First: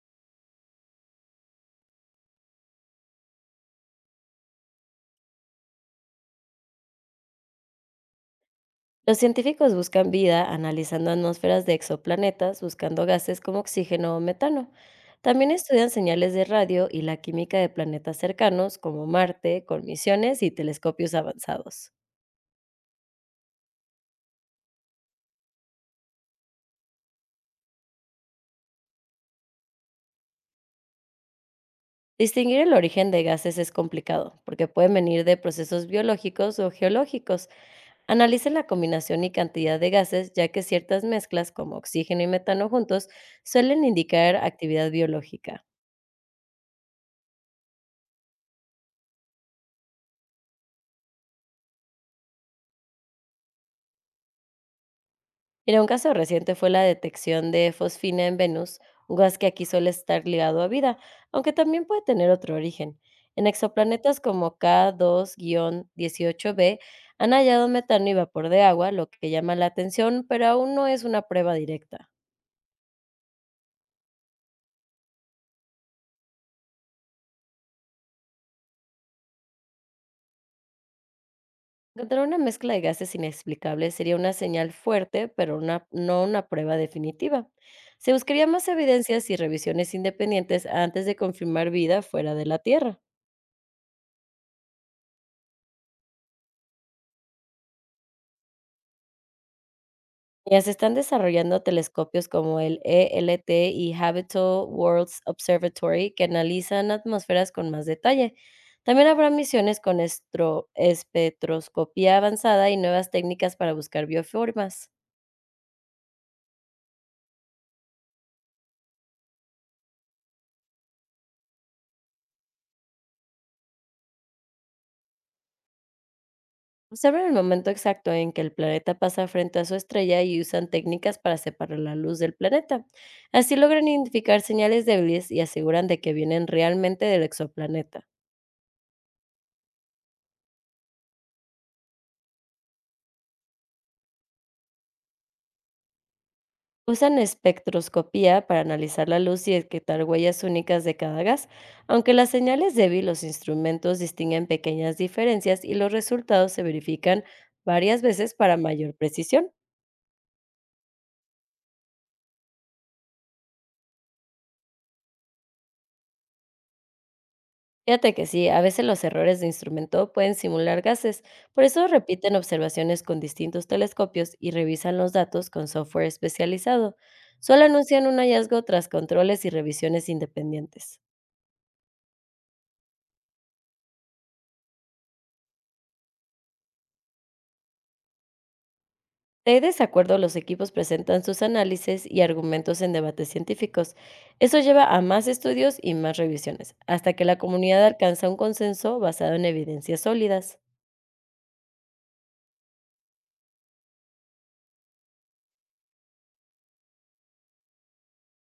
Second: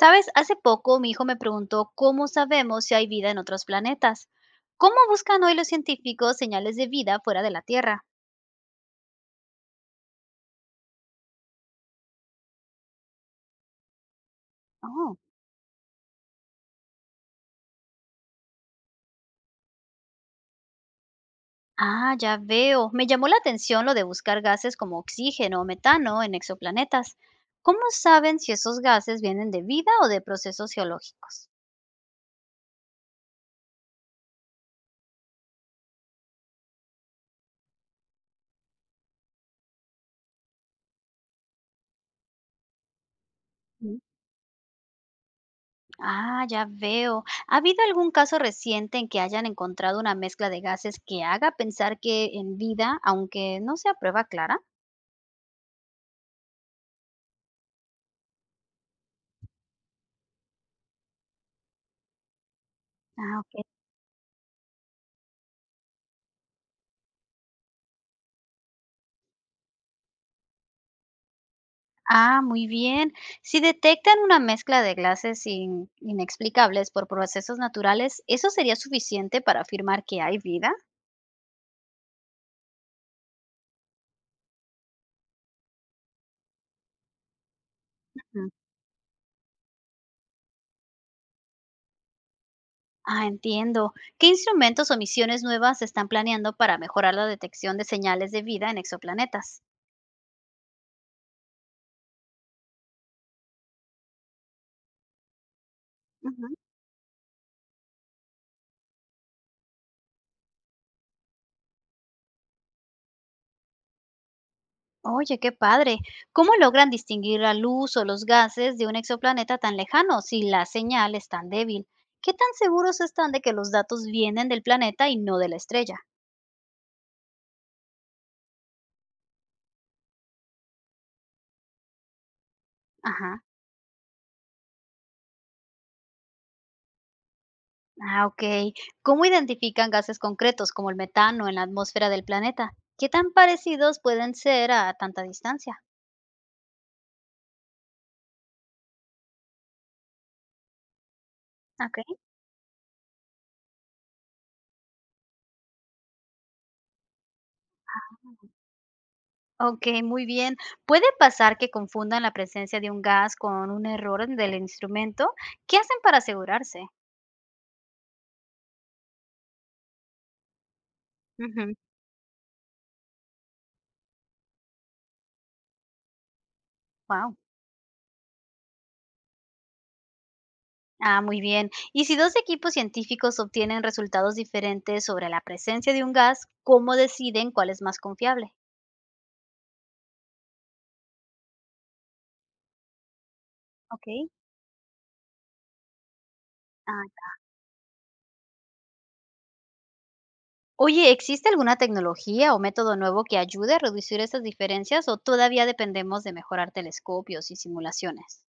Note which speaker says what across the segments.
Speaker 1: ¿Sabes? Hace poco mi hijo me preguntó cómo sabemos si hay vida en otros planetas. ¿Cómo buscan hoy los científicos señales de vida fuera de la Tierra?
Speaker 2: Los científicos buscan vida analizando atmósferas de exoplanetas, buscando gases como oxígeno o metano.
Speaker 1: Oh,
Speaker 2: También estudian señales de radio y la química de planetas cercanos como Marte, con misiones y telescopios avanzados.
Speaker 1: ah, ya veo. Me llamó la atención lo de buscar gases como oxígeno o metano en exoplanetas. ¿Cómo saben si esos gases vienen de vida o de procesos geológicos?
Speaker 2: Distinguir el origen de gases es complicado, porque pueden venir de procesos biológicos o geológicos. Analicen la combinación y cantidad de gases, ya que ciertas mezclas, como oxígeno y metano juntos, suelen
Speaker 1: Mm.
Speaker 2: indicar actividad biológica.
Speaker 1: Ah, ya veo. ¿Ha habido algún caso reciente en que hayan encontrado una mezcla de gases que haga pensar que en vida, aunque no sea prueba clara?
Speaker 2: Mira, un caso reciente fue la detección de fosfina en Venus, un gas que aquí suele estar ligado a vida, aunque también puede tener otro origen.
Speaker 1: Ah,
Speaker 2: En
Speaker 1: ok.
Speaker 2: exoplanetas como K2-18b han hallado metano y vapor de agua, lo que llama la atención, pero aún no es una prueba directa.
Speaker 1: Ah, muy bien. Si detectan una mezcla de gases inexplicables por procesos naturales, ¿eso sería suficiente para afirmar que hay vida?
Speaker 2: Encontrar una mezcla de gases inexplicables sería una señal fuerte, pero no una prueba definitiva. Se buscaría
Speaker 1: Mm.
Speaker 2: más evidencias y revisiones independientes antes de confirmar vida fuera de la Tierra.
Speaker 1: Ah, entiendo. ¿Qué instrumentos o misiones nuevas están planeando para mejorar la detección de señales de vida en exoplanetas?
Speaker 2: Ya se están desarrollando telescopios como el ELT y Habitable Worlds Observatory que
Speaker 1: Ujú.
Speaker 2: analizan atmósferas con más detalle. También habrá misiones con espectroscopía avanzada y nuevas técnicas para buscar bioformas.
Speaker 1: Oye, qué padre. ¿Cómo logran distinguir la luz o los gases de un exoplaneta tan lejano si la señal es tan débil? ¿Qué tan seguros están de que los datos vienen del planeta y no de la estrella?
Speaker 2: Observan el momento exacto en que el planeta pasa frente a su estrella y usan técnicas para separar la luz del planeta.
Speaker 1: Ajá.
Speaker 2: Así logran identificar señales débiles y aseguran de que vienen realmente del exoplaneta.
Speaker 1: Ah, ok. ¿Cómo identifican gases concretos como el metano en la atmósfera del planeta? ¿Qué tan parecidos pueden ser a tanta distancia?
Speaker 2: Usan espectroscopía para analizar la luz y detectar huellas únicas de cada gas. Aunque
Speaker 1: Ok,
Speaker 2: la señal es débil, los instrumentos distinguen pequeñas diferencias y los resultados se verifican varias veces para mayor precisión.
Speaker 1: ok, muy bien. ¿Puede pasar que confundan la presencia de un gas con un error del instrumento? ¿Qué hacen para asegurarse?
Speaker 2: Fíjate que sí, a veces los errores de instrumento pueden simular gases, por eso repiten observaciones con distintos telescopios y revisan los datos con software especializado.
Speaker 1: Wow.
Speaker 2: Solo anuncian un hallazgo tras controles y revisiones independientes.
Speaker 1: Ah, muy bien. Y si dos equipos científicos obtienen resultados diferentes sobre la presencia de un gas, ¿cómo deciden cuál es más confiable?
Speaker 2: De desacuerdo, los equipos presentan sus análisis y argumentos en debates científicos.
Speaker 1: Ok.
Speaker 2: Eso lleva a más estudios y más revisiones, hasta que la comunidad alcanza un consenso basado en evidencias sólidas.
Speaker 1: Oye, ¿existe alguna tecnología o método nuevo que ayude a reducir estas diferencias o todavía dependemos de mejorar telescopios y simulaciones?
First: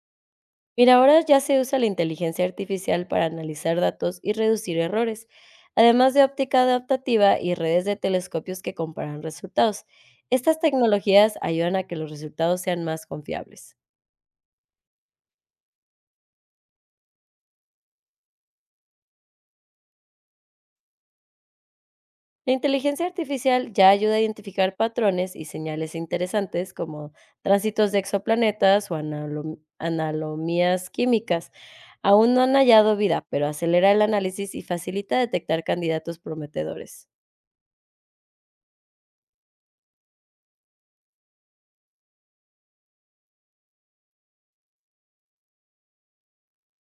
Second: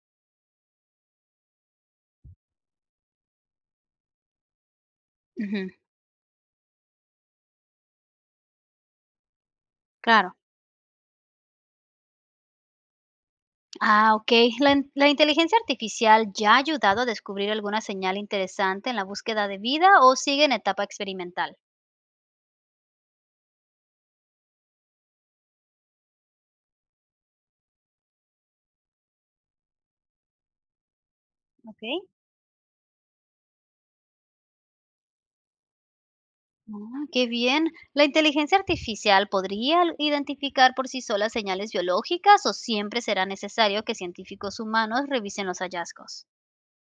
Speaker 2: Mira, ahora ya se usa la inteligencia artificial para analizar datos y reducir errores,
Speaker 1: Ujú,
Speaker 2: además de óptica adaptativa y redes de telescopios que comparan resultados.
Speaker 1: claro.
Speaker 2: Estas tecnologías ayudan a que los resultados sean más confiables.
Speaker 1: Ah, ok. La inteligencia artificial ya ha ayudado a descubrir alguna señal interesante en la búsqueda de vida o sigue en etapa experimental.
Speaker 2: La inteligencia artificial ya ayuda a identificar patrones y señales interesantes como tránsitos de exoplanetas o analomías químicas.
Speaker 1: Ok.
Speaker 2: Aún no han hallado vida, pero acelera el análisis y facilita detectar candidatos
Speaker 1: Ah,
Speaker 2: prometedores.
Speaker 1: qué bien. ¿La inteligencia artificial podría identificar por sí sola señales biológicas o siempre será necesario que científicos humanos revisen los hallazgos?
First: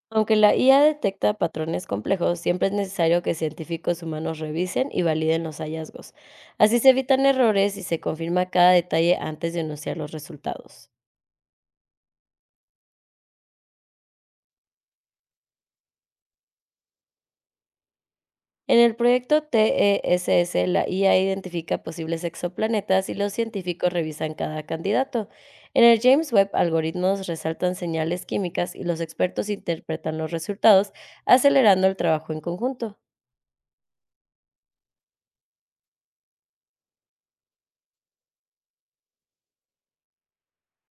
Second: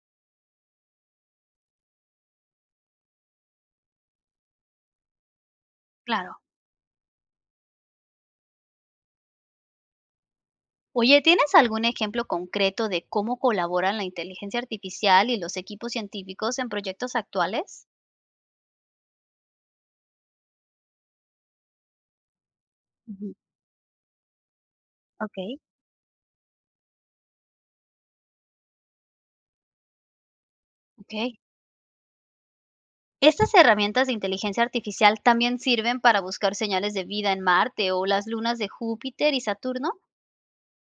Speaker 2: Aunque la IA detecta patrones complejos, siempre es necesario que científicos humanos revisen y validen los hallazgos.
Speaker 1: Claro.
Speaker 2: Así se evitan errores y se confirma cada detalle antes de anunciar los resultados.
Speaker 1: Oye, ¿tienes algún ejemplo concreto de cómo colaboran la inteligencia artificial y los equipos científicos en proyectos actuales?
Speaker 2: En el proyecto TESS, la IA identifica posibles exoplanetas y
Speaker 1: Ujú,
Speaker 2: los científicos revisan cada candidato.
Speaker 1: ok,
Speaker 2: En el James Webb, algoritmos resaltan señales químicas y los expertos interpretan los resultados,
Speaker 1: ok.
Speaker 2: acelerando el trabajo en conjunto.
Speaker 1: ¿Estas herramientas de inteligencia artificial también sirven para buscar señales de vida en Marte o las lunas de Júpiter y Saturno?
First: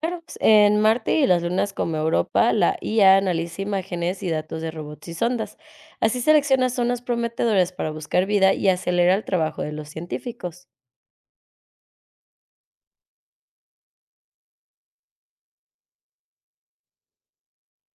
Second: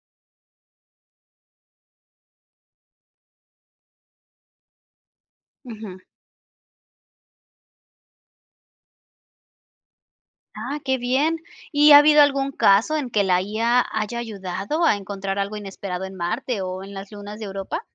Speaker 2: Claro, pues, en Marte y las lunas como Europa, la IA analiza imágenes y datos de robots y sondas.
Speaker 1: Ujú.
Speaker 2: Así selecciona zonas prometedoras para buscar vida y acelera el trabajo de los científicos.
Speaker 1: Ah, qué bien. ¿Y ha habido algún caso en que la IA haya ayudado a encontrar algo inesperado en Marte o en las lunas de Europa?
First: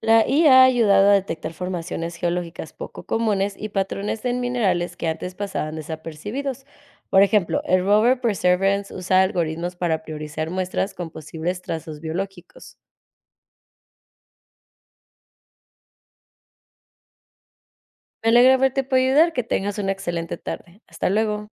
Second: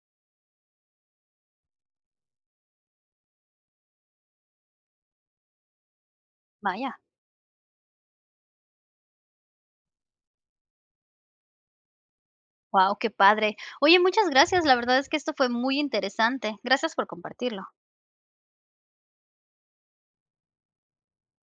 Speaker 2: La IA ha ayudado a detectar formaciones geológicas poco comunes y patrones en minerales que antes pasaban desapercibidos.
Speaker 1: Vaya,
Speaker 2: Por ejemplo, el rover Perseverance usa algoritmos para priorizar muestras con posibles trazos biológicos.
Speaker 1: wow, qué padre. Oye, muchas gracias. La verdad es que esto fue muy interesante. Gracias por compartirlo.
Speaker 2: Me alegra haberte podido ayudar, que tengas una excelente tarde. Hasta luego.